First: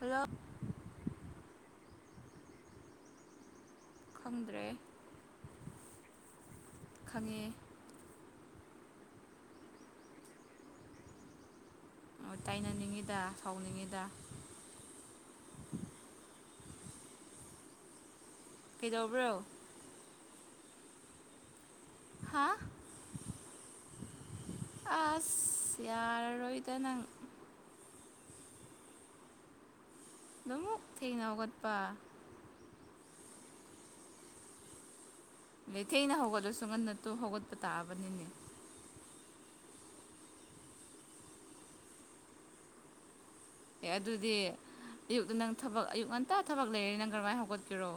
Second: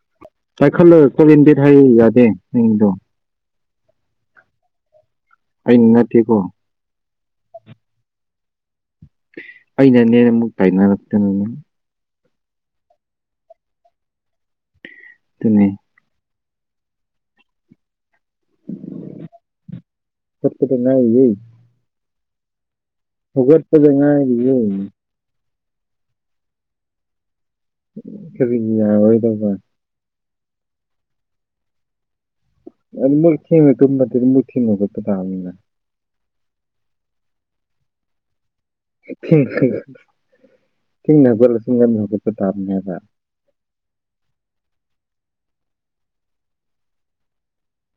hello ꯄꯥꯏꯈꯠꯂ ꯐꯦꯟ ꯗꯦꯠ ꯍꯥꯏ ꯌꯥꯗꯦ ꯅꯗꯣ ꯈꯪꯗ꯭ꯔꯦ ꯑꯩ ꯅ ꯀꯣ ꯈꯪꯉꯦ ꯑꯩꯅ ꯅꯦꯅꯦ ꯃꯛꯇ ꯇꯥꯏꯅꯔꯇꯦ ꯅꯅ ꯇꯥꯏꯅꯅꯤꯡꯉꯤꯗ ꯁꯥꯎꯅꯤꯡꯉꯤꯗ ꯑꯗꯨꯅꯦ ꯀꯩꯗꯧꯕ꯭ꯔꯣ ꯊꯠꯄꯇ ꯅꯥꯏ ꯌ ꯍꯥꯥ ꯐꯨꯒꯠꯄꯗꯉꯥꯏ ꯑꯁ ꯌꯥꯔꯔꯣꯏꯗ ꯅꯪ ꯈꯔꯤ ꯌꯥ ꯑꯣꯏꯣꯏꯗꯕ ꯑꯗꯨꯃꯨꯛ ꯊꯦꯡꯅ ꯍꯧꯒꯠꯄ ꯑꯗꯨ ꯃꯨꯔ ꯇꯨꯝ ꯃꯨ ꯇꯥꯅ ꯂꯩꯊꯅ ꯍꯧꯒꯠꯂꯁꯨ ꯉꯟꯅꯠꯇꯣ ꯍꯧꯒꯠꯄ ꯇꯥꯔꯕꯅꯤꯅꯦ ꯊ ꯊꯅꯒꯠꯂ ꯁꯨꯝ ꯇꯥꯕꯅꯦꯕ ꯑꯦ ꯑꯗꯨꯗꯤ ꯑꯌꯨꯛꯇ ꯅꯪ ꯊꯕꯛ ꯑꯌꯨꯛ ꯉꯟꯇꯥ ꯊꯕꯛ ꯂꯩꯔꯦ ꯅꯪ ꯀꯔꯝꯍꯥꯏꯅ ꯍꯧꯒꯠꯀꯔꯣ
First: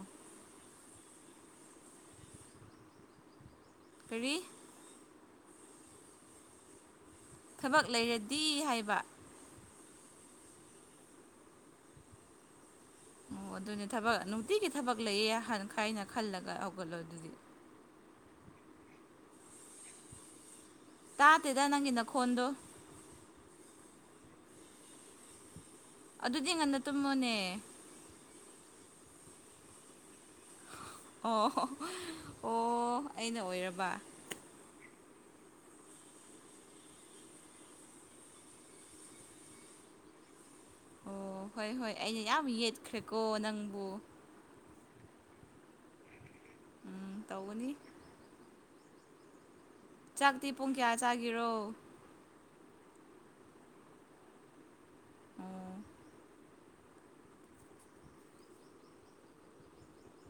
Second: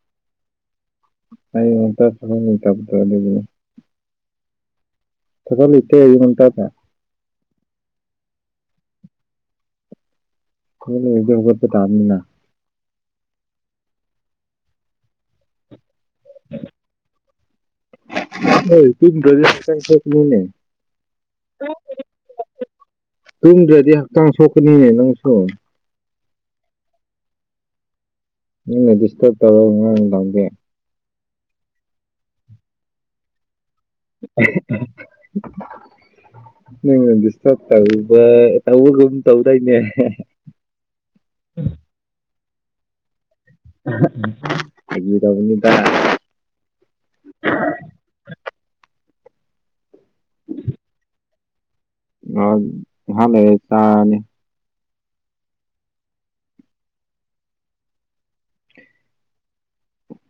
ꯑꯩ ꯃ ꯁ ꯇ ꯇ ꯈꯔꯤ ꯊ ꯐ ꯂ ꯏꯇꯦꯇꯦ ꯊꯕꯛ ꯂꯩꯔꯗꯤ ꯍꯥꯏꯕ ꯀꯗꯦ ꯇꯥꯝꯅꯤꯅ ꯑꯣ ꯑꯗꯨꯅꯦ ꯊꯕꯛ ꯅꯨꯡꯇꯤꯒꯤ ꯊꯕꯛ ꯂꯩꯌꯦ ꯑꯍꯥꯟ ꯈꯥꯏꯅ ꯈꯜꯂꯒ ꯍꯧꯒꯠꯂꯣ ꯑꯗꯨꯗꯤ ꯍꯣꯏ ꯇꯨꯒ ꯀ ꯁ ꯃꯤꯅꯦ ꯇꯥꯇꯦꯗ ꯅꯪꯒꯤꯅ ꯈꯣꯟꯗꯣ ꯑꯗꯨꯨꯝꯗ꯭ꯔꯥꯗꯤ ꯍꯥꯛꯛꯇꯥꯡ ꯁꯣ ꯈꯨꯅꯤꯅꯦ ꯅꯪ ꯁꯨꯝ ꯑꯗꯨꯗꯤ ꯉꯟꯅ ꯇꯨꯝꯃꯣꯅꯦ ꯏꯗꯤꯁ ꯇꯧꯦ ꯑꯣ ꯑꯣ ꯑꯩꯅ ꯑꯣꯏꯔꯕ [unintelligible] ꯅꯪꯅ ꯗꯤꯁꯇꯕ ꯇꯧꯏꯗ ꯇꯧꯕꯒꯨ ꯇꯧꯗꯥꯏꯅꯦ ꯑꯣ ꯍꯣꯏ ꯍꯣꯏ ꯑꯩꯅ ꯌꯥꯝ ꯌꯦꯠꯈ꯭ꯔꯦꯀꯣ ꯅꯪ ꯐꯥꯒꯤ ꯇꯧꯕꯥꯅꯤꯗ ꯎꯝ ꯇꯧꯒꯅꯤ ꯆꯥꯛꯇꯤ ꯄꯨꯡ ꯀꯌꯥ ꯆꯥꯒꯤꯔꯣ ꯉꯥꯛ ꯉꯥꯏꯍꯥꯛ ꯂꯩꯔ ꯆꯥꯅꯤ ꯑꯣ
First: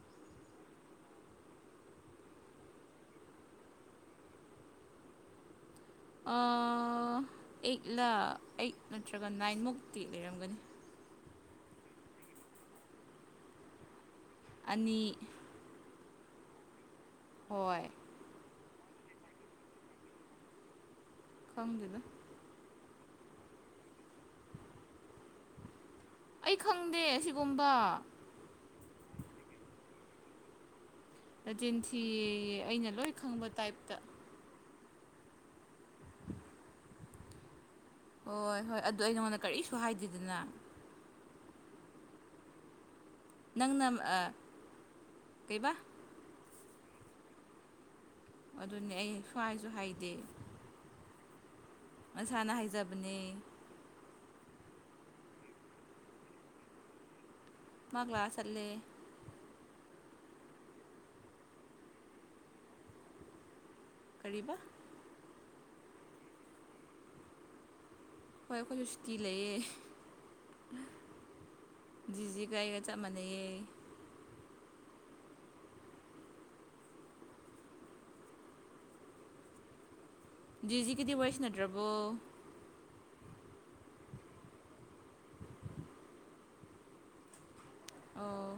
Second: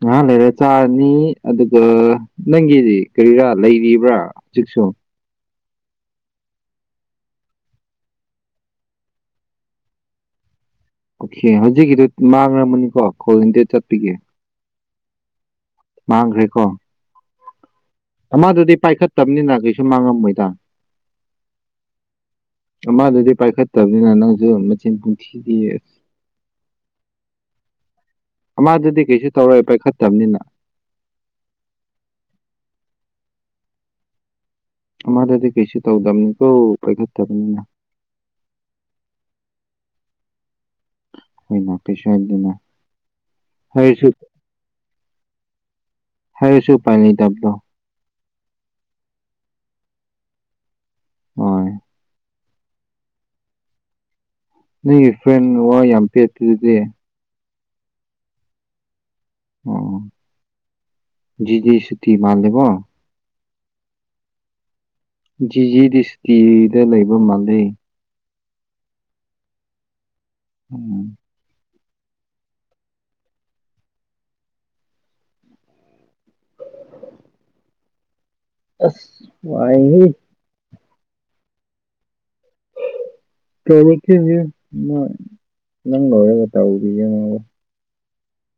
ꯉꯍꯥꯛ ꯂꯩꯔ ꯆꯥꯔꯅꯤ ꯑꯗꯨꯒ ꯅꯪꯒꯤꯗꯤ ꯀꯔꯤꯔꯥ ꯂꯩꯔꯤꯕ꯭ꯔꯥ ꯍꯧꯖꯤꯛꯁꯨ ꯑ ꯑꯩꯠꯂ ꯑꯩꯠ ꯅꯠꯇ꯭ꯔꯒ ꯅꯥꯏꯟꯃꯨꯛꯇꯤ ꯂꯩꯔꯝꯒꯅꯤ ꯑꯣꯈ‌ꯦ ꯍꯧꯖꯤꯛꯀꯤꯗꯨ ꯃꯥꯡꯉꯃꯅꯤꯀꯣ ꯀꯣꯜ ꯗꯤꯂꯦꯠ ꯆꯠꯒꯤ ꯑꯅꯤ ꯃꯥꯡꯒ꯭ꯔꯦ ꯀꯣ ꯍꯣꯏ ꯑꯃꯗꯨꯗꯤ ꯄꯥꯏꯈꯠꯇꯕꯅꯤꯅ ꯀꯩꯁꯨ ꯃꯥꯡꯉꯝꯃꯣꯏꯗ ꯈꯪꯗꯦꯗꯥ ꯑꯃꯗꯨꯗꯤ ꯄꯥꯏꯈꯠ ꯇꯕꯅꯤꯅ ꯅꯪ ꯑꯗꯨ ꯃꯆꯤꯟ ꯄꯨꯡꯊꯤ ꯊꯤꯌꯦ ꯑꯩ ꯈꯪꯗꯦ ꯑꯁꯤꯒꯨꯝꯕ ꯑꯃꯗꯨꯗꯤ ꯀꯩꯁꯨ ꯇꯧꯔꯣꯏ ꯄꯥꯏꯈꯠ ꯇꯕꯅꯤꯅ ꯃꯆꯤꯟ ꯊꯤꯌꯦ ꯌ‌ꯦ ꯑꯩꯅ ꯂꯣꯏ ꯈꯪꯕ ꯇꯥꯏꯞꯇ ꯑꯃꯗꯗꯤ ꯀꯩꯁꯨ ꯇꯧꯗꯝꯅꯤꯀꯣ ꯄꯥꯏꯈꯠ ꯇꯕꯅꯤꯅ ꯍꯣꯏ ꯍꯣꯏ ꯑꯗꯨ ꯑꯩ ꯅꯉꯣꯟꯗ ꯀꯔꯤꯁꯨ ꯍꯥꯏꯗꯦꯗꯅ ꯎꯝ ꯀꯩꯁꯨ ꯍꯥꯏꯗꯤꯌꯦ ꯅꯪꯅ ꯑꯥ ꯀꯩꯕ ꯍꯥꯏꯔꯁꯨ ꯄꯥꯏꯅꯤꯡ ꯗꯥꯕꯗꯣ ꯑꯗꯨꯅꯦ ꯑꯩ ꯁꯨ꯭ꯋꯥꯏꯖꯨ ꯍꯥꯏꯗꯦ ꯍ‌ꯣꯏ ꯃꯁꯥꯅ ꯍꯥꯏꯖꯕꯅꯦ ꯅꯪꯒꯤ ꯐ꯭ꯔꯦꯟ ꯋꯥ ꯌꯥꯝ ꯄꯦꯠꯄ ꯗꯨꯗꯤ ꯃꯥꯥ ꯀꯂꯥꯁ ꯆꯠꯂꯦ ꯑꯣ ꯖꯤꯗꯤ ꯁꯨꯇꯤ ꯃꯥꯜꯂꯦꯕꯣ ꯀꯔꯤꯕ ꯖꯤꯖꯤꯗꯤ ꯁꯨꯇꯤ ꯗꯥ ꯂꯩꯕ ꯃꯥꯜꯂ‌ꯦ ꯍꯣꯏ ꯑꯩꯈꯣꯏꯖꯨ ꯁꯨꯇꯤ ꯂꯩꯌꯦ ꯎꯝ ꯖꯤꯖꯤꯒ ꯑꯩꯒ ꯆꯞ ꯃꯥꯟꯅꯩꯌꯦ ꯑꯁ ꯋꯥꯥꯏꯍꯦ ꯖꯤꯖꯤꯒꯗꯤ ꯋꯥꯔꯤ ꯁꯥꯟꯅꯗꯔ꯭ꯕꯣ ꯇꯧꯔꯛꯗꯦꯅꯦ ꯃꯥ ꯅꯪ ꯂ‌ꯣꯏꯔ ꯇꯧꯕꯤꯒꯅꯤ ꯑꯣ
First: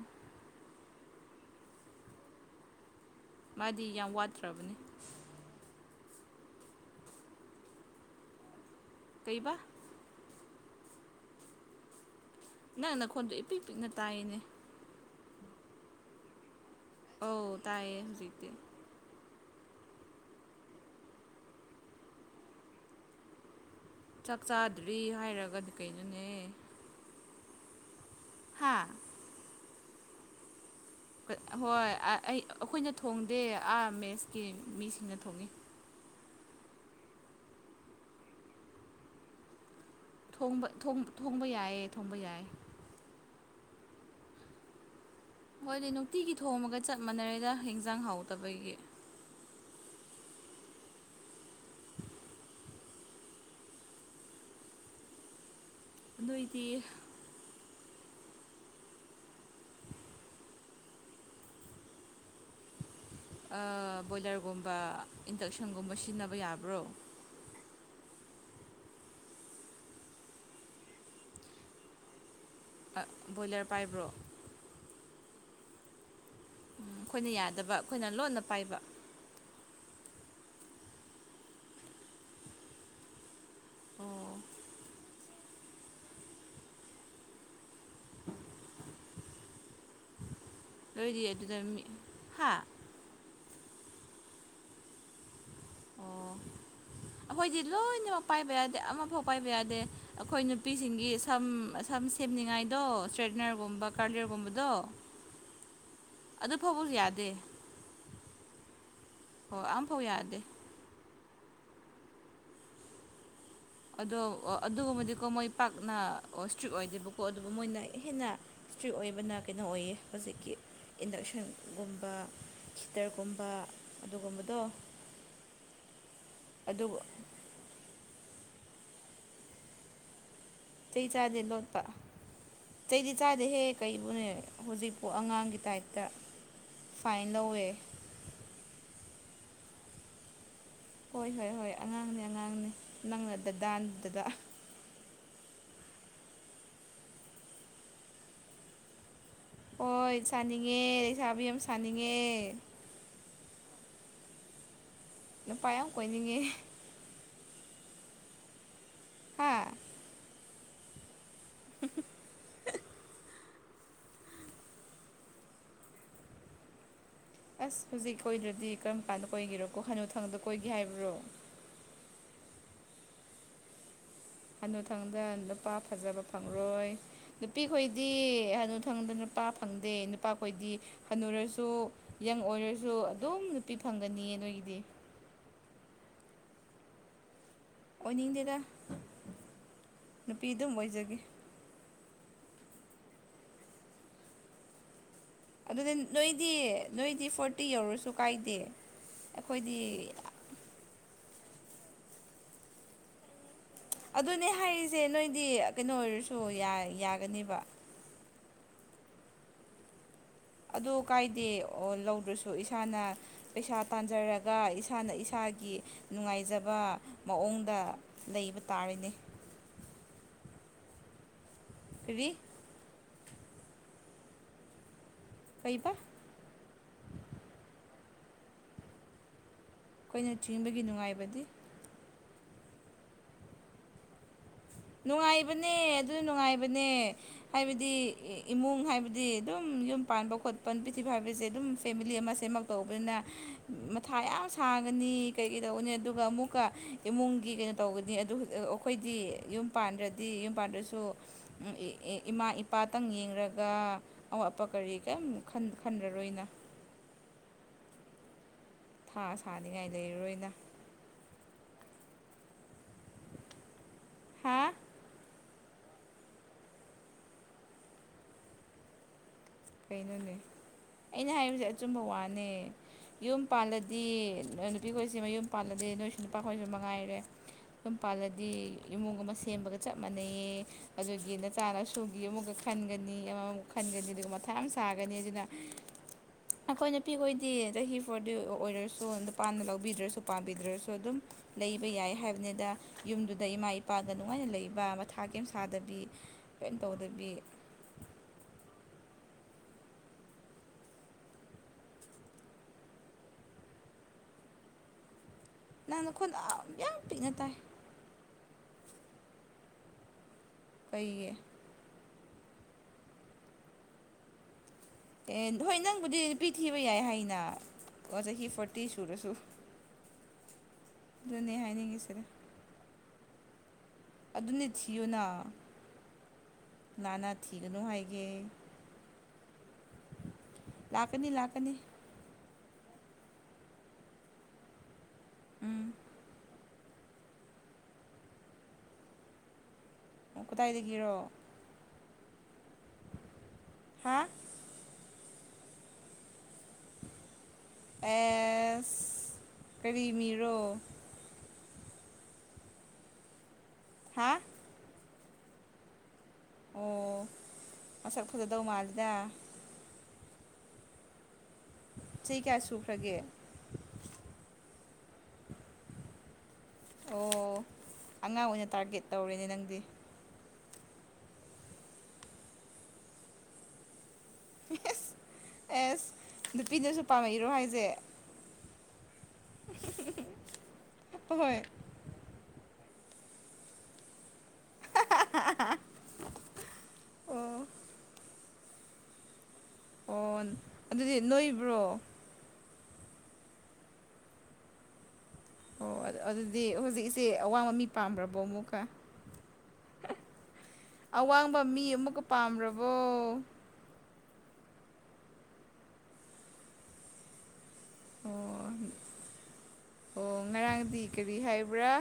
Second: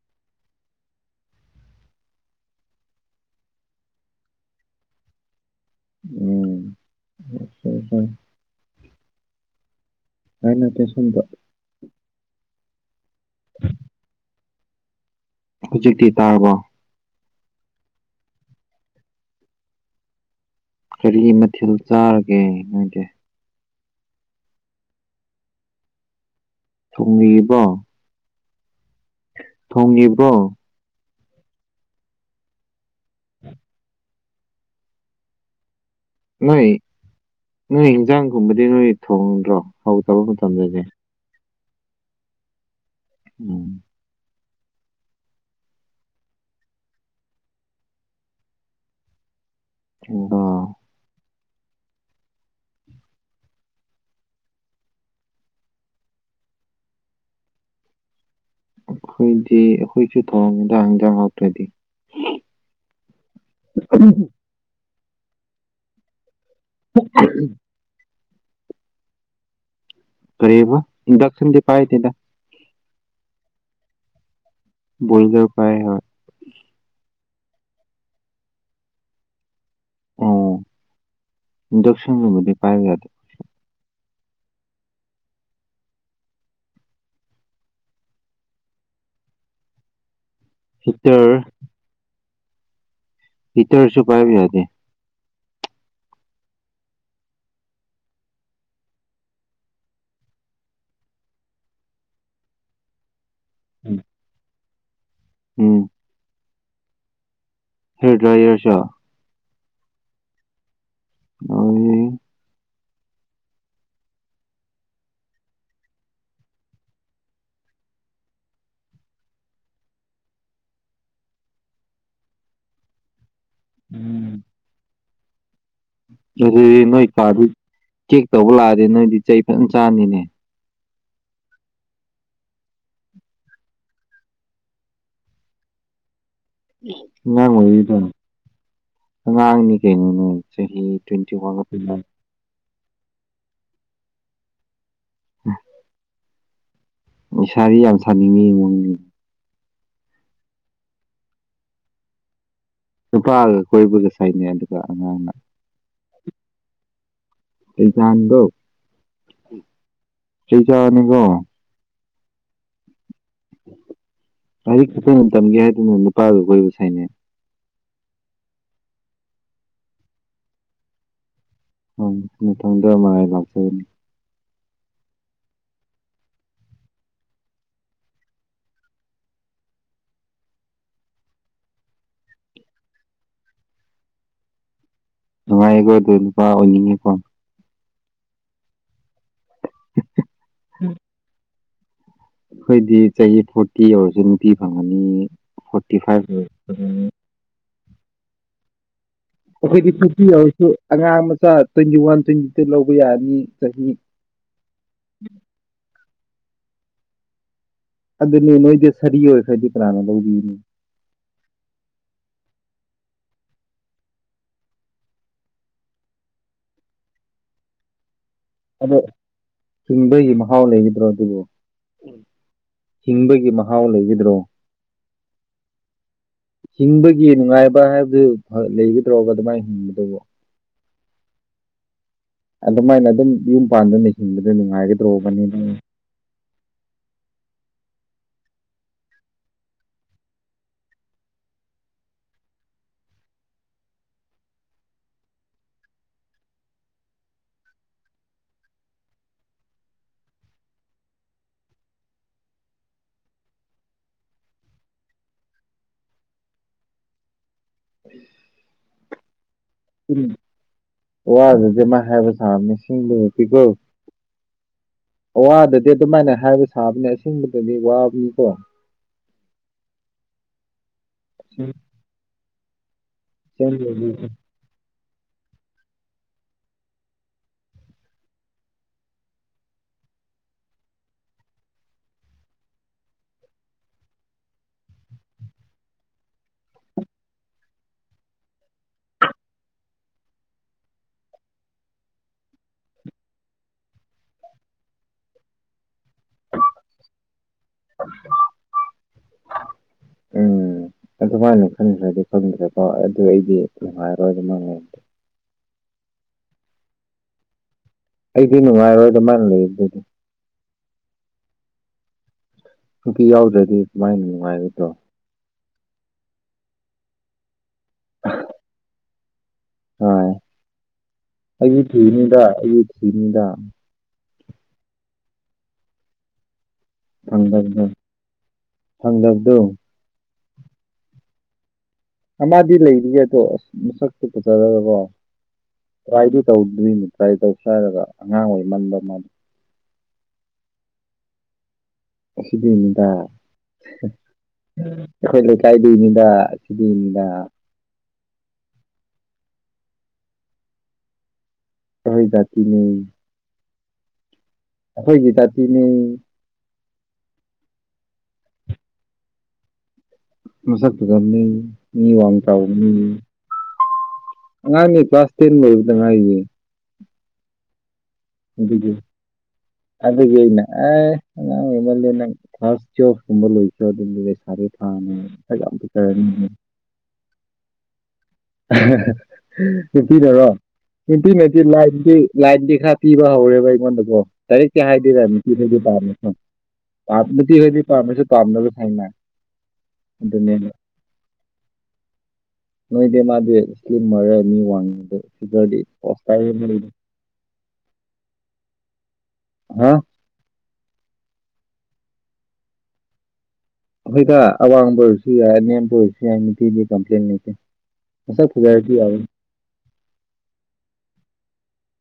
ꯃꯥꯗꯤ ꯌꯥꯝ ꯋꯥꯠꯇ꯭ꯔꯕꯅ‌ꯦ [unintelligible] ꯁꯣꯏ ꯁꯣꯏ ꯀꯩꯕ ꯅꯪ ꯅꯠꯇꯦ ꯁꯣꯝꯗ ꯅꯪ ꯅꯈꯣꯟꯗꯣ ꯏꯄꯤꯛ ꯄꯤꯛꯅ ꯇꯥꯏꯌ‌ꯦꯅꯦ ꯍꯧꯖꯤꯛꯇꯤ ꯇꯥꯔꯕꯣ ꯑꯧ ꯇꯥꯏꯌꯦ ꯍꯧꯖꯤꯛꯇꯤ ꯀꯔꯤ ꯃꯊꯦꯜ ꯆꯥꯔꯒꯦ ꯅꯣꯏꯗꯤ ꯆꯥꯛ ꯆꯥꯗ꯭ꯔꯤ ꯍꯥꯏꯔꯒ ꯀꯩꯅꯣꯅꯦ ꯊꯣꯡꯕꯤꯔꯤꯕꯣ ꯍꯥꯥ ꯊꯣꯡꯒꯤꯕ꯭ꯔꯣ ꯀꯩ ꯑꯍꯣꯏ ꯑ ꯑꯩ ꯑꯩꯈꯣꯏꯅ ꯊꯣꯡꯗꯦ ꯑꯥ ꯃꯦꯁꯀꯤ ꯃꯤꯁꯤꯡꯅ ꯊꯣꯡꯉꯤ ꯅꯣꯏ ꯅꯣꯏ ꯏꯟꯖꯥꯡꯒꯨꯝꯕꯗꯤ ꯅꯣꯏ ꯊꯣꯡꯗ꯭ꯔꯣ ꯍꯧꯗꯕ ꯊꯣꯡꯕ ꯃꯇꯝꯗꯗꯤ ꯊꯣꯡ ꯊꯣꯡꯕ ꯌꯥꯏꯌꯦ ꯊꯣꯡꯕ ꯌꯥꯏ ꯎꯝ ꯍꯣꯏꯗꯤ ꯅꯨꯡꯇꯤꯒꯤ ꯊꯣꯡꯃꯒ ꯆꯞ ꯃꯥꯟꯅꯔꯦꯗ ꯍꯦꯟꯖꯥꯡ ꯍꯥꯎꯇꯕꯒꯤ ꯆꯤꯡꯗꯥ ꯅꯣꯏꯗꯤ ꯑꯈꯣꯏꯗꯤ ꯑꯈꯣꯏꯁꯨ ꯊꯣꯡꯉꯤꯗ ꯏꯟꯖꯥꯡ ꯍꯥꯎꯇ꯭ꯔꯗꯤ ꯑꯥ ꯕꯣꯏꯂ꯭ꯔꯒꯨꯝꯕ ꯏꯟꯗꯛꯁꯟꯒꯨꯝꯕ ꯁꯤꯖꯤꯟꯅꯕ ꯌꯥꯕ꯭ꯔꯣ [unintelligible] ꯀꯔꯤꯑꯕ ꯏꯟꯗꯛꯁꯟꯗꯤ ꯄꯥꯏꯗꯦꯗ ꯑ ꯕꯣꯏꯂ꯭ꯔ ꯄꯥꯏꯕ꯭ꯔꯣ ꯕꯣꯏꯂ꯭ꯔ ꯄꯥꯏ ꯍꯣꯏ ꯎꯝ ꯑꯩꯈꯣꯏꯅ ꯌꯥꯗꯕ ꯑꯩꯈꯣꯏꯅ ꯂꯣꯟꯅ ꯄꯥꯏꯕ ꯑꯣ ꯏꯟꯗꯛꯁꯟꯒꯨꯝꯕꯗꯤ ꯄꯥꯏꯕ ꯌꯥꯗꯦ ꯑꯣ [unintelligible] ꯅꯣꯏꯗꯤ ꯍꯤꯇꯔ ꯑꯗꯨꯗ ꯃꯤ ꯍꯥ ꯍꯤꯇ꯭ꯔꯁꯨ ꯄꯥꯏꯕ ꯌꯥꯗꯦ ꯑꯣ [inaudible] ꯑꯩꯈꯣꯏꯗꯤ ꯂꯣꯏꯅꯃꯛ ꯄꯥꯏꯕ ꯌꯥꯗꯦ ꯑꯃꯐꯥꯎ ꯄꯥꯏꯕ ꯌꯥꯗꯦ ꯑꯩꯈꯣꯏ ꯅꯨꯄꯤꯁꯤꯡꯒꯤ ꯁꯝ ꯁꯝ ꯁꯦꯝꯅꯤꯡꯉꯥꯏꯗꯣ ꯁ꯭ꯇ꯭ꯔꯦꯠꯅ꯭ꯔꯒꯨꯝꯕ ꯀꯥꯔꯂꯤꯌ꯭ꯔꯒꯨꯝꯕꯗꯣ ꯎꯝ ꯑꯗꯨꯐꯥꯎꯕꯖꯨ ꯌꯥꯗꯦ ꯍꯦꯌ꯭ꯔ ꯗ꯭ꯔꯥꯏꯌ꯭ꯔꯁꯨ ꯍꯣꯏ ꯑꯝꯐꯥꯎ ꯌꯥꯗꯦ ꯂꯣꯏꯔꯦꯍꯦ ꯑꯗꯣ ꯑ ꯑꯗꯨꯒꯨꯝꯕꯗꯤꯀꯣ ꯃꯣꯏ ꯄꯥꯛꯅ ꯏꯁꯇ꯭ꯔꯤꯛ ꯑꯣꯏꯗꯦꯕꯀꯣ ꯑꯗꯨꯕꯨ ꯃꯣꯏꯅ ꯍꯦꯟꯅ ꯏꯁꯇ꯭ꯔꯤꯛ ꯑꯣꯏꯕꯅ ꯀꯩꯅꯣ ꯑꯣꯏꯌꯦ ꯍꯧꯖꯤꯛꯀꯤ ꯏꯟꯗꯛꯁꯟꯒꯨꯝꯕ ꯍꯤꯇ꯭ꯔꯒꯨꯝꯕ ꯎꯝ ꯑꯗꯨꯒꯨꯝꯕꯗꯣ ꯑꯗꯨꯗꯤ ꯑꯗꯨꯒ ꯅꯣꯏ ꯄꯥꯗꯤꯛ ꯆꯦꯛ ꯇꯧꯕ ꯂꯥꯛꯑꯗꯤ ꯅꯣꯏꯗꯤ ꯆꯩ ꯐꯖꯅ ꯆꯥꯅꯤꯅꯦ ꯆꯩ ꯆꯥꯗꯦ ꯂꯣꯠꯄ ꯆꯩꯗꯤ ꯆꯥꯗꯦꯍꯦ ꯀꯩꯕꯨꯅꯦ ꯍꯧꯖꯤꯛꯄꯨ ꯑꯉꯥꯡꯒꯤ ꯇꯥꯏꯞꯇ ꯐꯥꯏꯟ ꯑꯉꯥꯡ ꯂꯧꯋꯦ ꯑꯣꯏꯔꯤꯗ ꯑꯉꯥꯡꯅꯤ ꯀꯩꯅꯣꯅꯦ ꯆꯍꯤ ꯍꯣꯏ ꯇ꯭ꯋꯦꯟꯇꯤ ꯍꯣꯏ ꯋꯥꯟꯒ ꯍꯣꯏ ꯄꯤꯟꯍꯥꯏ ꯑꯉꯥꯡꯅꯦ ꯑꯉꯥꯡꯅꯦ ꯅꯪꯅ ꯗꯗꯥꯅꯤ ꯗꯗꯥ ꯎꯝ ꯅꯤꯁꯥꯕꯤ ꯌꯥꯝ ꯁꯥꯅꯤꯡꯉꯤ ꯃꯌꯣꯡꯅꯤꯅꯦ ꯍꯣꯏ ꯁꯥꯅꯤꯡꯉꯦ ꯂꯩꯁꯥꯕꯤ ꯌꯥꯝ ꯁꯥꯅꯤꯡꯉꯦ ꯅꯨꯄꯥꯒ ꯀꯣꯏꯕꯒ ꯁꯥꯏꯅꯦ ꯑꯗꯨꯒ ꯑꯉꯥꯡꯅ ꯅꯨꯄꯥ ꯌꯥꯝ ꯀꯣꯏꯅꯤꯡꯉꯦ ꯆꯩꯆꯥꯟꯗꯣ ꯍꯥꯥ ꯆꯩ ꯆꯥꯅꯤꯀꯣ [unintelligible] ꯂꯥꯏꯔꯤꯛ ꯐꯖꯅ ꯇꯝꯒꯦ ꯍꯥꯏꯗꯅ ꯅꯨꯄꯥꯒ ꯀꯣꯏꯕ ꯁꯥꯏꯅꯦ ꯑꯁ ꯍꯧꯖꯤꯛ ꯀꯣꯏꯗ꯭ꯔꯗꯤ ꯀꯔꯝ ꯀꯥꯟꯗ ꯀꯣꯏꯒꯦꯔꯣꯀꯣ ꯍꯅꯨꯊꯪꯗ ꯀꯣꯏꯒꯦ ꯍꯥꯏꯕ꯭ꯔꯣ ꯍ ꯃꯊꯪꯗꯃꯉꯥꯏ ꯂꯥꯛꯆꯒꯅꯤ ꯍꯅꯨꯊꯪꯗ ꯅꯨꯄꯥ ꯐꯖꯕ ꯐꯪꯂꯔꯣꯏ ꯅꯨꯄꯤꯈꯣꯏꯗꯤ ꯑꯗꯨꯊꯪꯕ ꯅꯨꯄꯥ ꯐꯪꯗꯦ ꯅꯨꯄꯥꯈꯣꯏꯗꯤ ꯀꯩꯅꯣꯨꯔꯁꯨ ꯌꯪ ꯑꯣꯏꯔꯁꯨ ꯑꯗꯨꯝ ꯅꯨꯄꯤ ꯐꯪꯒꯅꯤꯌꯦ ꯅꯣꯏꯒꯤꯗꯤ ꯅꯨꯡꯉꯥꯏꯌꯦꯀꯣ ꯑꯗꯣ ꯅꯨꯄꯥ ꯑꯣꯏꯅꯤꯡꯉꯤꯀꯣ ꯑꯣꯏꯅꯤꯡꯗꯦꯗ ꯅꯨꯄꯤ ꯑꯗꯨꯝ ꯑꯣꯏꯖꯒꯦ ꯑꯩꯈꯣꯏꯗꯤ ꯆꯍꯤ ꯐꯣꯔꯇꯤ ꯌꯧꯔꯁꯨ ꯅꯨꯄꯤꯤ ꯐꯪꯉꯅꯤ ꯑꯗꯨꯗꯤ ꯐꯣꯔꯇꯤ ꯐꯥꯏꯚ ꯅꯣꯏꯗꯤ ꯌꯧꯔꯁꯨ ꯅꯣꯏꯗꯤ ꯐꯣꯔꯇꯤ ꯌꯧꯔꯁꯨ ꯀꯥꯏꯗꯦ ꯑꯩꯈꯣꯏꯗꯤ ꯑꯩꯈꯣꯏꯒꯤ ꯐꯤꯇꯤ ꯑꯣꯏꯔꯁꯨ ꯑꯉꯥꯡ ꯃꯆꯥ ꯇ꯭ꯋꯦꯟꯇꯤ ꯋꯥꯟ ꯇ꯭ꯋꯦꯟꯇꯤ ꯂꯧꯕ ꯌꯥꯅꯤ ꯆꯍꯤ ꯑꯗꯨꯅꯦ ꯍꯥꯏꯔꯤꯁꯦ ꯅꯣꯏꯗꯤ ꯀꯩꯅꯣ ꯑꯣꯏꯔꯁꯨ ꯌꯥꯒꯅꯦꯕ ꯑꯗꯨꯅꯦ ꯅꯣꯏꯗꯤ ꯁꯔꯤ ꯑꯣꯏꯈꯗꯤ ꯀꯅꯥꯅ ꯂꯧꯕꯤꯅꯤ ꯑꯗꯨ ꯀꯥꯏꯗꯦ ꯂꯧꯗ꯭ꯔꯁꯨ ꯏꯁꯥꯅ ꯄꯩꯁꯥ ꯇꯥꯟꯖꯔꯒ ꯏꯁꯥꯅ ꯏꯁꯥꯒꯤ ꯅꯨꯡꯉꯥꯏꯖꯕ ꯃꯑꯣꯡꯗ ꯂꯩꯕ ꯑꯗꯣ ꯇꯥꯔꯦꯅꯦ ꯆꯤꯡꯕꯒꯤ ꯃꯍꯥꯎ ꯂꯩꯒꯗ꯭ꯔꯣ ꯑꯗꯨꯕꯨ ꯐꯤꯕꯤ ꯍꯤꯡꯕꯒꯤ ꯃꯍꯥꯎ ꯂꯩꯒꯗ꯭ꯔꯣ ꯀꯩꯕ ꯍꯤꯡꯕꯒꯤ ꯅꯨꯡꯉꯥꯏꯕ ꯍꯥꯏꯕꯗꯨ ꯂꯩꯒꯗ꯭ꯔꯣꯒ ꯑꯗꯨꯃꯥꯏꯅ ꯍꯤꯡꯕ ꯑꯩꯈꯣꯏꯅ ꯆꯤꯡꯕꯒꯤ ꯅꯨꯡꯉꯥꯏꯕꯗꯤ ꯑꯗꯨꯃꯥꯏꯅ ꯑꯗꯨꯝ ꯌꯨꯝ ꯄꯥꯟꯗꯨꯅ ꯍꯤꯡꯕꯗ ꯅꯨꯡꯉꯥꯏꯒꯗꯤ ꯅꯨꯡꯉꯥꯏꯕꯅꯦ ꯑꯗꯨ ꯅꯨꯡꯉꯥꯏꯕꯅꯦ ꯍꯥꯏꯕꯗꯤ ꯏꯃꯨꯡ ꯍꯥꯏꯕꯗꯤ ꯑꯗꯨꯝ ꯌꯨꯝ ꯄꯥꯟꯕ ꯈꯣꯠꯄ ꯄ꯭ꯔꯤꯊꯤꯕꯤ ꯍꯥꯏꯕꯁꯦ ꯑꯗꯨꯝ ꯐꯦꯃꯤꯂꯤ ꯑꯃ ꯁꯦꯝꯃꯛ ꯇꯧꯕꯅꯤꯅ ꯃꯊꯥ ꯌꯥꯝ ꯁꯥꯥꯡꯒꯅꯤ ꯀꯩ ꯀꯩ ꯇꯧꯅꯤ ꯑꯗꯨꯒ ꯑꯃꯨꯛꯀ ꯏꯃꯨꯡꯒꯤ ꯀꯩꯅꯣ ꯇꯧꯒꯅꯤ ꯑꯗꯨ ꯑꯩꯈꯣꯏꯗꯤ ꯌꯨꯝ ꯄꯥꯟꯗ꯭ꯔꯗꯤ ꯌꯨꯝ ꯄꯥꯟꯗ꯭ꯔꯁꯨ ꯏꯃꯥ ꯏꯄꯥꯇꯪ ꯌꯦꯡꯂꯡꯒ ꯑꯋꯥꯠꯄ ꯀꯔꯤ ꯀꯔꯤꯝ ꯈꯟꯔꯔꯣꯏꯅ ꯁꯥ ꯁꯥꯅꯤꯡꯉꯥꯏ ꯂꯩꯔꯔꯣꯏꯅ ꯋꯥ ꯑꯗꯨꯗꯤ ꯃꯥ ꯍꯥꯏꯕꯁꯃꯤꯁꯤꯡꯕ ꯄꯤꯀꯣ ꯍꯥ ꯑꯋꯥꯗꯗꯤ ꯑꯗꯨꯃꯥꯏꯅ ꯍꯥꯏꯕ ꯁꯥꯕꯅꯤ ꯑꯁꯦꯡꯕꯗꯗꯤ ꯋꯥꯕꯅꯤꯀꯣ ꯀꯩꯅꯣꯅꯦ ꯑꯩꯅ ꯍꯥꯏꯔꯤꯕꯁꯦ ꯑꯆꯨꯝꯕ ꯋꯥꯅꯦ ꯌꯨꯝ ꯄꯥꯜꯂꯗꯤ ꯑꯁꯦꯡꯕꯗꯤ ꯅꯨꯄꯤ ꯈꯣꯏꯁꯤꯃꯌꯨꯝ ꯄꯥꯜꯂꯗꯤ ꯅꯣꯏꯁꯨ ꯅꯨꯄꯥ ꯈꯣꯏꯁꯨ ꯃꯉꯥꯏꯔꯦ ꯑꯩꯈꯣꯏꯝ ꯃ ꯄꯥꯜꯂꯗꯤ ꯏꯃꯨꯡ ꯑꯃ ꯁꯦꯝꯕꯒ ꯆꯞ ꯃꯥꯟꯅꯩꯌꯦ ꯑꯗꯨꯒꯤ ꯅꯆꯥꯅꯁꯨꯒꯤ ꯑꯃꯨꯛꯀ ꯈꯟꯒꯅꯤ ꯑꯃꯃꯨꯛ ꯈꯟꯒꯅꯤ ꯑꯗꯨꯒ ꯌꯥꯝ ꯁꯥꯒꯅꯤ ꯑꯗꯨꯅ ꯑꯩꯈꯣꯏ ꯅꯨꯄꯤꯈꯣꯏꯗꯤ ꯆꯍꯤ ꯐꯥꯎꯗꯤ ꯑꯣꯏꯔꯁꯨ ꯅꯨꯄꯥꯥꯟꯅ ꯂꯧꯕꯤꯗ꯭ꯔꯁꯨ ꯄꯥꯝꯕꯤꯗ꯭ꯔꯁꯨ ꯑꯗꯨꯝ ꯂꯩꯕ ꯌꯥꯏ ꯍꯥꯏꯕꯅꯤꯗ ꯌꯨꯝꯗꯨꯗ ꯏꯃꯥ ꯏꯄꯥꯗ ꯅꯨꯡꯉꯥꯏꯅ ꯂꯩꯕ ꯃꯊꯥ ꯀꯦꯝ ꯁꯥꯗꯕꯤ ꯀꯃꯩꯅꯅ ꯇꯧꯗꯕꯤ [inaudible] ꯎꯝ ꯑꯗꯨꯃꯥꯏꯅ ꯈꯟꯈ꯭ꯔꯗꯤ ꯈꯪꯗ꯭ꯔꯦꯀꯣ ꯑꯗꯨ ꯑꯩꯗꯤ ꯑꯗꯨ ꯍꯥꯏꯔꯣꯏ ꯑꯗꯨ ꯃꯉ ꯅꯪꯅꯈꯣꯟꯗ ꯌꯥꯝ ꯌꯥꯝ ꯄꯤꯛꯅ ꯇꯥꯏ ꯑꯩꯗꯤ ꯅꯨꯡꯉꯥꯏꯔꯣꯏꯗ ꯃꯥꯅ ꯂꯩꯔ ꯑꯗꯨꯣꯏꯅꯤ ꯀꯩꯌꯦ ꯅꯨꯡꯇꯤ ꯌꯥꯎꯗ꯭ꯔꯗꯤ ꯀꯨꯃꯥꯏꯅ ꯅꯨꯡꯉꯥꯏꯒꯗ꯭ꯔꯣ ꯑꯦ ꯍꯣꯏ ꯅꯪꯕꯨꯗꯤ ꯅꯨꯄꯤ ꯊꯤꯕ ꯌꯥꯏ ꯍꯥꯏꯅ ꯑꯣ ꯆꯍꯤ ꯐꯣꯔꯇꯤ ꯁꯨꯔꯁꯨ ꯍ ꯑꯗꯨꯅꯦ ꯑꯩꯒꯤ ꯍꯥꯏꯅꯤꯡꯉꯤꯁꯤꯗ ꯊꯤꯅꯤꯗ ꯑꯩꯒꯤ ꯊꯤꯅꯤꯗ ꯑꯗꯨꯅꯤ ꯊꯤꯌꯨꯅ ꯂꯥꯟꯅꯥ ꯊꯤꯒꯅꯨ ꯐꯪꯗꯕꯗꯣ ꯍꯥꯏꯒꯦ ꯐꯪꯗꯕꯗꯣ ꯂꯥꯛꯀꯅꯤ ꯂꯥꯛꯀꯅꯤ ꯑꯃꯗꯤ ꯂꯩꯔꯤꯌꯦ ꯑꯗꯣ ꯑꯁ ꯃꯁꯛꯇꯣ ꯐꯖꯔꯒꯀꯣ ꯎꯝ [unintelligible] ꯇꯧꯗꯔꯤꯅꯦ ꯇ꯭ꯔꯥꯏ ꯇꯧꯁꯦ ꯍꯥꯏꯔꯒ ꯑꯉꯥꯡ ꯑꯣꯏ ꯃꯟꯕ ꯃꯥꯗꯣ ꯀꯗꯥꯏꯗꯒꯤꯔꯣ ꯑꯁꯤꯗꯩꯅꯤꯗ ꯍꯥ ꯑꯩꯈꯣꯏ ꯂꯩꯀꯥꯏꯗꯩꯅꯤꯗ ꯁꯤꯗꯩꯅꯤꯗ ꯑꯦꯁ ꯀꯔꯤ ꯃꯤꯔꯣ ꯑꯍꯣꯏ ꯖꯥꯇꯤꯅꯦ ꯍꯥ ꯑꯩꯈꯣꯏꯒꯤ ꯖꯥꯇꯤꯅꯦ ꯑꯣ ꯃꯁꯛ ꯐꯖꯗꯧ ꯃꯥꯜꯂꯤꯗ ꯃꯁꯛ ꯐꯖꯥꯕꯅꯤ ꯃꯤ ꯋꯥꯡ ꯆꯍꯤ ꯀꯌꯥ ꯆꯥꯎꯅꯤ ꯁꯨꯈ꯭ꯔꯒꯦ ꯑꯉꯥꯡꯅꯦ ꯀ꯭ꯂꯥꯁ ꯇꯦꯟ ꯂꯣꯏꯕꯗ ꯉꯥꯏꯔꯤꯌꯦ ꯑꯣ ꯑꯉꯥꯡ ꯑꯣꯏꯅ ꯇꯥꯔꯒꯦꯠ ꯇꯧꯔꯦꯅꯦ ꯅꯪꯗꯤ ꯑꯗꯨꯗꯤ ꯑꯩꯅ ꯑ ꯑꯉꯥꯡ ꯑꯣꯏꯃꯜꯂꯦ ꯅꯪ ꯀ꯭ꯂꯥꯁ ꯇꯨꯌꯦꯜꯞ ꯀꯨꯝꯕ ꯂꯣꯏꯈ꯭ꯔꯣ ꯑꯦꯁ ꯑꯦꯁ [unintelligible] [unintelligible] ꯅꯨꯄꯤꯅꯁꯨ ꯄꯥꯝꯃꯛꯏꯔꯣ ꯍꯥꯏꯖꯦ ꯅꯨꯄꯤꯅꯔꯣ ꯍꯣꯏ ꯅꯨꯄꯤꯅꯗꯤ ꯂꯥꯏꯗꯤ ꯂꯥꯏꯟꯗꯤ ꯈꯔ ꯄꯤꯕ ꯍꯧꯔꯦꯕ ꯑꯩꯉꯣꯟꯗꯀꯣ ꯗꯥꯏꯔꯦꯛ ꯇꯤ ꯍꯥꯏꯗꯦꯗ ꯅꯨꯄꯤꯗꯗꯤ ꯄꯥꯝꯃꯦꯀꯣ ꯑꯣ ꯄꯝꯃꯗꯤꯍꯣꯏꯗꯤ ꯄꯥꯝꯃꯥꯁꯨ ꯄꯥꯝꯗꯕ ꯁꯥꯏꯅ ꯑꯣ ꯑꯗꯨꯅꯦ ꯑꯗꯨꯗꯤ ꯅꯣꯏꯕ꯭ꯔꯣ ꯑꯦ ꯃꯥꯗꯤ ꯏꯁꯂꯤꯝ ꯑꯣꯏꯔ ꯃꯤ ꯋꯥꯡꯗꯦ ꯐꯤꯒꯔꯗꯤ ꯄꯣꯁ ꯇꯥꯏꯌꯦ [unintelligible] ꯇꯤ ꯑꯋꯥꯡꯕ ꯃꯤ ꯄꯥꯝꯕꯔꯥꯕꯣ ꯑꯃꯨꯛꯀꯥ ꯍꯥ ꯑꯋꯥꯡꯕ ꯃꯤ ꯑꯃꯨꯛꯀꯥ ꯄꯥꯝꯔꯕꯣ ꯑꯩꯈꯣꯏꯗ ꯑꯋꯥꯡꯕ ꯑꯣꯏꯔꯁꯨ ꯌꯥꯏ ꯑꯅꯦꯝꯕ ꯑꯣꯏꯔꯁꯨ ꯌꯥꯏ ꯅꯨꯄꯤꯗꯤ ꯀꯝꯄ꯭ꯂꯦꯟ ꯂꯩꯇꯦ ꯃꯁꯛ ꯑꯣ ꯐꯖꯔꯗꯤ ꯌꯥꯔꯦ ꯑꯣ ꯉꯔꯥꯡꯗꯤ ꯀꯔꯤ ꯍꯥꯏꯕ꯭ꯔꯥ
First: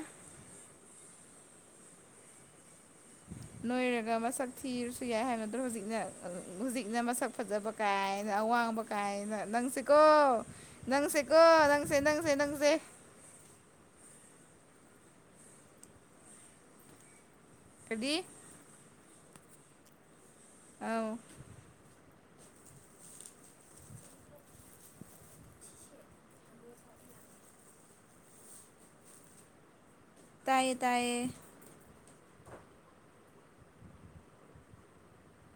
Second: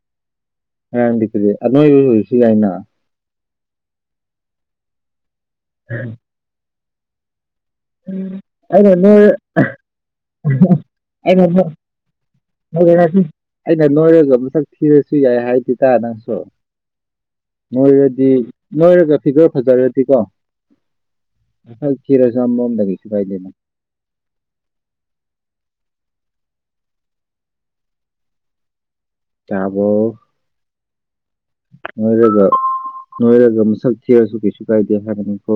ꯉꯥꯔꯥꯡꯗꯤ ꯀꯔꯤ ꯑꯅꯣꯏꯕ ꯑꯣꯏꯁꯨ ꯌꯥꯏꯅ ꯅꯣꯏꯔꯒ ꯃꯁꯛ ꯊꯤꯔꯁꯨ ꯌꯥꯏ ꯍꯥꯏꯅꯗ꯭ꯔꯣ ꯍꯧꯖꯤꯛꯅ ꯍꯧꯖꯤꯛꯅ ꯃꯁꯛ ꯐꯖꯕ ꯀꯥꯏꯅ ꯑꯋꯥꯡꯕ ꯑꯩꯅ ꯅꯣꯏ ꯀꯥꯏꯅ ꯅꯪꯁꯤꯀꯣ ꯅꯪꯁꯦꯀꯣ ꯑꯩꯅ ꯅꯣꯏ ꯅꯪꯁꯦ ꯅꯪꯁꯦ ꯅꯪꯁꯦ [unintelligible] ꯑꯩꯅ ꯅꯣꯏꯔꯒ ꯃꯁꯛ ꯊꯤꯔꯁꯨ ꯌꯥꯏ ꯍꯥꯏꯗꯦꯇ ꯅꯪꯁꯨ ꯀꯔꯤ ꯅꯣꯏꯔꯗꯤ ꯅꯣꯏꯔꯒ ꯐꯤꯒꯔ ꯐꯖꯔꯗꯤꯀꯣ ꯑꯥꯎ ꯃꯁꯛ ꯊꯤꯔꯁꯨ ꯑꯃꯔꯣꯝꯗꯗꯤ ꯀꯩꯁꯨ ꯀꯥꯏꯗꯦꯅꯦ ꯇꯥꯕꯣ ꯇꯥꯏꯌꯦ ꯇꯥꯏꯌꯦ ꯅꯣꯏꯔꯒ ꯅꯣꯏꯔꯒ ꯃꯁꯛ ꯊꯤꯔꯁꯨ ꯀꯩꯁꯨ ꯀꯥꯏꯗꯦ ꯍꯥꯏꯕꯅꯤꯀꯣ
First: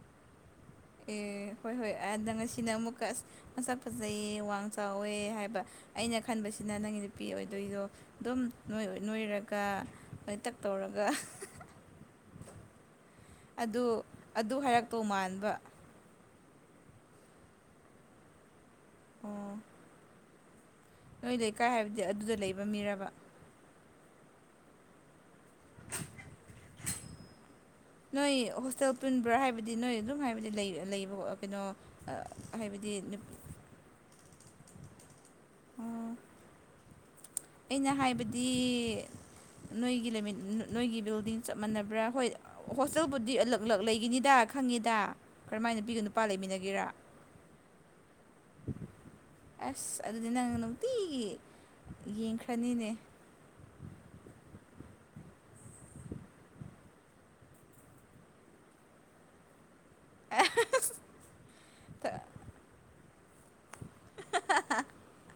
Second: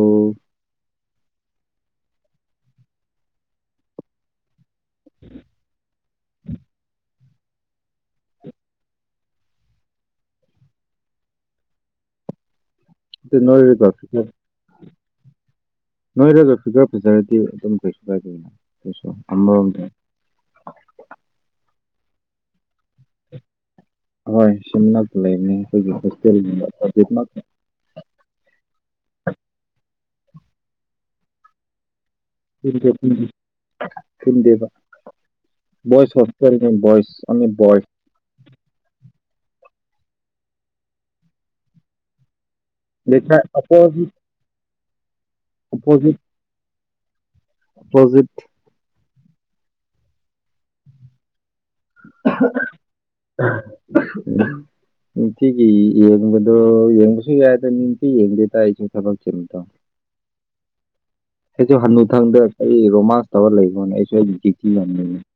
ꯑꯦ ꯍꯣꯏ ꯍꯣꯏ ꯑꯗ ꯉꯁꯤꯅ ꯑꯃꯨꯛꯀ ꯑꯁ ꯃꯁꯥꯛ ꯐꯖꯩꯌꯦ ꯋꯥꯡ ꯇꯧꯋꯦ ꯍꯥꯏꯕ ꯑꯩꯅ ꯈꯟꯕꯁꯤꯅ ꯅꯪꯒꯤ ꯅꯨ ꯄꯤ ꯑꯣꯏꯗꯣꯏꯗꯣ ꯑꯗꯨꯝ ꯅꯣꯏ ꯑꯣꯏ ꯅꯣꯏꯔꯒ ꯅꯣꯏꯇꯛ ꯇꯧꯔꯒ ꯑꯗꯨ ꯅꯣꯏꯔꯒ ꯐꯤꯒꯔ ꯑꯗꯨ ꯍꯥꯏꯔꯛꯇꯧ ꯃꯥꯟꯕ ꯅꯣꯏꯔꯒ ꯐꯤꯒꯔ ꯐꯤꯖꯥꯔꯗꯤ ꯑꯗꯨꯝ ꯀꯩꯁꯨ ꯀꯥꯏꯗꯦꯅ ꯀꯩꯁꯨ ꯑꯣ ꯑꯃꯔꯣꯝꯗ ꯅꯣꯏ ꯂꯩꯀꯥꯏ ꯍꯥꯏꯕꯗꯤ ꯑꯗꯨꯗ ꯂꯩꯕ ꯃꯤꯔꯕ ꯍꯣꯏ ꯁꯤ ꯃꯅꯛ ꯂꯩꯕꯅꯦ ꯑꯈꯣꯏꯒꯤ ꯍꯣꯇꯦꯜꯗ [unintelligible] ꯅꯣꯏ ꯍꯣꯁꯇꯦꯜ ꯄꯨꯟꯕ꯭ꯔꯥ ꯍꯥꯏꯕꯗꯤ ꯅꯣꯏ ꯑꯗꯨꯝ ꯍꯥꯏꯕꯗꯤ ꯂꯩ ꯂꯩꯕ ꯀꯩꯅꯣ ꯑ ꯄꯨꯟꯗꯦ ꯄꯨꯟꯗꯦ ꯄꯨꯟꯗꯦꯕ ꯑꯣ ꯕꯣꯏꯁ ꯍꯣꯁꯇꯦꯜꯅꯦ ꯕꯣꯏꯁ ꯑꯣꯟꯂꯤ ꯕꯣꯏꯁ ꯑꯩꯅ ꯍꯥꯏꯕꯗꯤ ꯅꯣꯏꯒꯤ ꯂꯩꯃꯤꯠ ꯅꯣꯏꯒꯤ ꯕꯤꯜꯗꯤꯡ ꯆꯞ ꯃꯥꯟꯅꯕ꯭ꯔꯥ ꯍꯣꯏ ꯍꯣꯁꯇꯦꯜꯕꯨꯗꯤ ꯂꯩꯀꯥꯏ ꯑꯂꯛ ꯑꯂꯛ ꯑꯄꯣꯖꯤꯠ ꯂꯩꯒꯅꯤꯗ ꯈꯪꯉꯤꯗ ꯀꯔꯝꯍꯥꯏ ꯅꯨꯄꯤꯒ ꯅꯨꯄꯥ ꯂꯩꯃꯤꯟꯅꯒꯦꯔꯥ ꯑꯣꯄꯣꯖꯤꯠ ꯑꯁ ꯑꯗꯨꯗꯤ ꯅꯪꯅ ꯅꯨꯡꯇꯤꯒꯤ ꯌꯦꯡꯈ꯭ꯔꯅꯤꯅꯦ [unintelligible] ꯅꯨꯡꯇꯤꯒꯤ ꯌꯦꯡꯕꯗꯣ ꯌꯦꯡꯕꯁꯨ ꯌꯥꯏ ꯑꯗꯣ ꯅꯨꯡꯇꯤ ꯌꯦꯡꯗꯦꯗꯥ ꯑꯩꯁꯨ ꯊꯕꯛ ꯆꯤꯟꯊꯣ [unintelligible] ꯑꯩꯁꯨ ꯍꯅꯨꯊꯪꯗ ꯀꯔꯤ ꯔꯣꯃꯥꯟꯁ ꯇꯧꯔ ꯂꯩꯕꯅꯣꯅꯦ ꯑꯩꯁꯨ ꯑꯩ ꯗ꯭ꯨꯌꯇꯤ ꯌꯥꯝ ꯂꯩꯕꯅꯦ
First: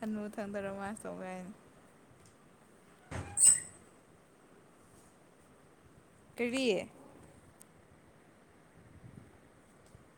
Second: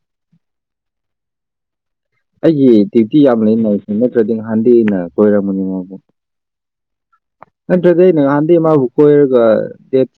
ꯍꯥꯅꯨ ꯊꯪꯗ ꯔꯣꯃꯟꯁ ꯇꯧꯕ ꯀꯥꯏꯅ ꯑꯩꯒꯤ ꯗ꯭ꯌꯨꯇꯤ ꯌꯥꯝ ꯂꯩꯅ ꯅꯠꯇ꯭ꯔꯗꯤ ꯉꯍꯥꯟꯗꯩꯅ ꯀꯣꯏꯔꯝꯅꯤ ꯃꯥꯕꯨ ꯀꯔꯤ ꯅꯠꯇꯔꯥꯗꯤ ꯑꯩꯅ ꯉꯥꯍꯟꯗꯩꯩ ꯃꯥꯕꯨ ꯀꯣꯏꯔꯒ ꯗꯦꯠ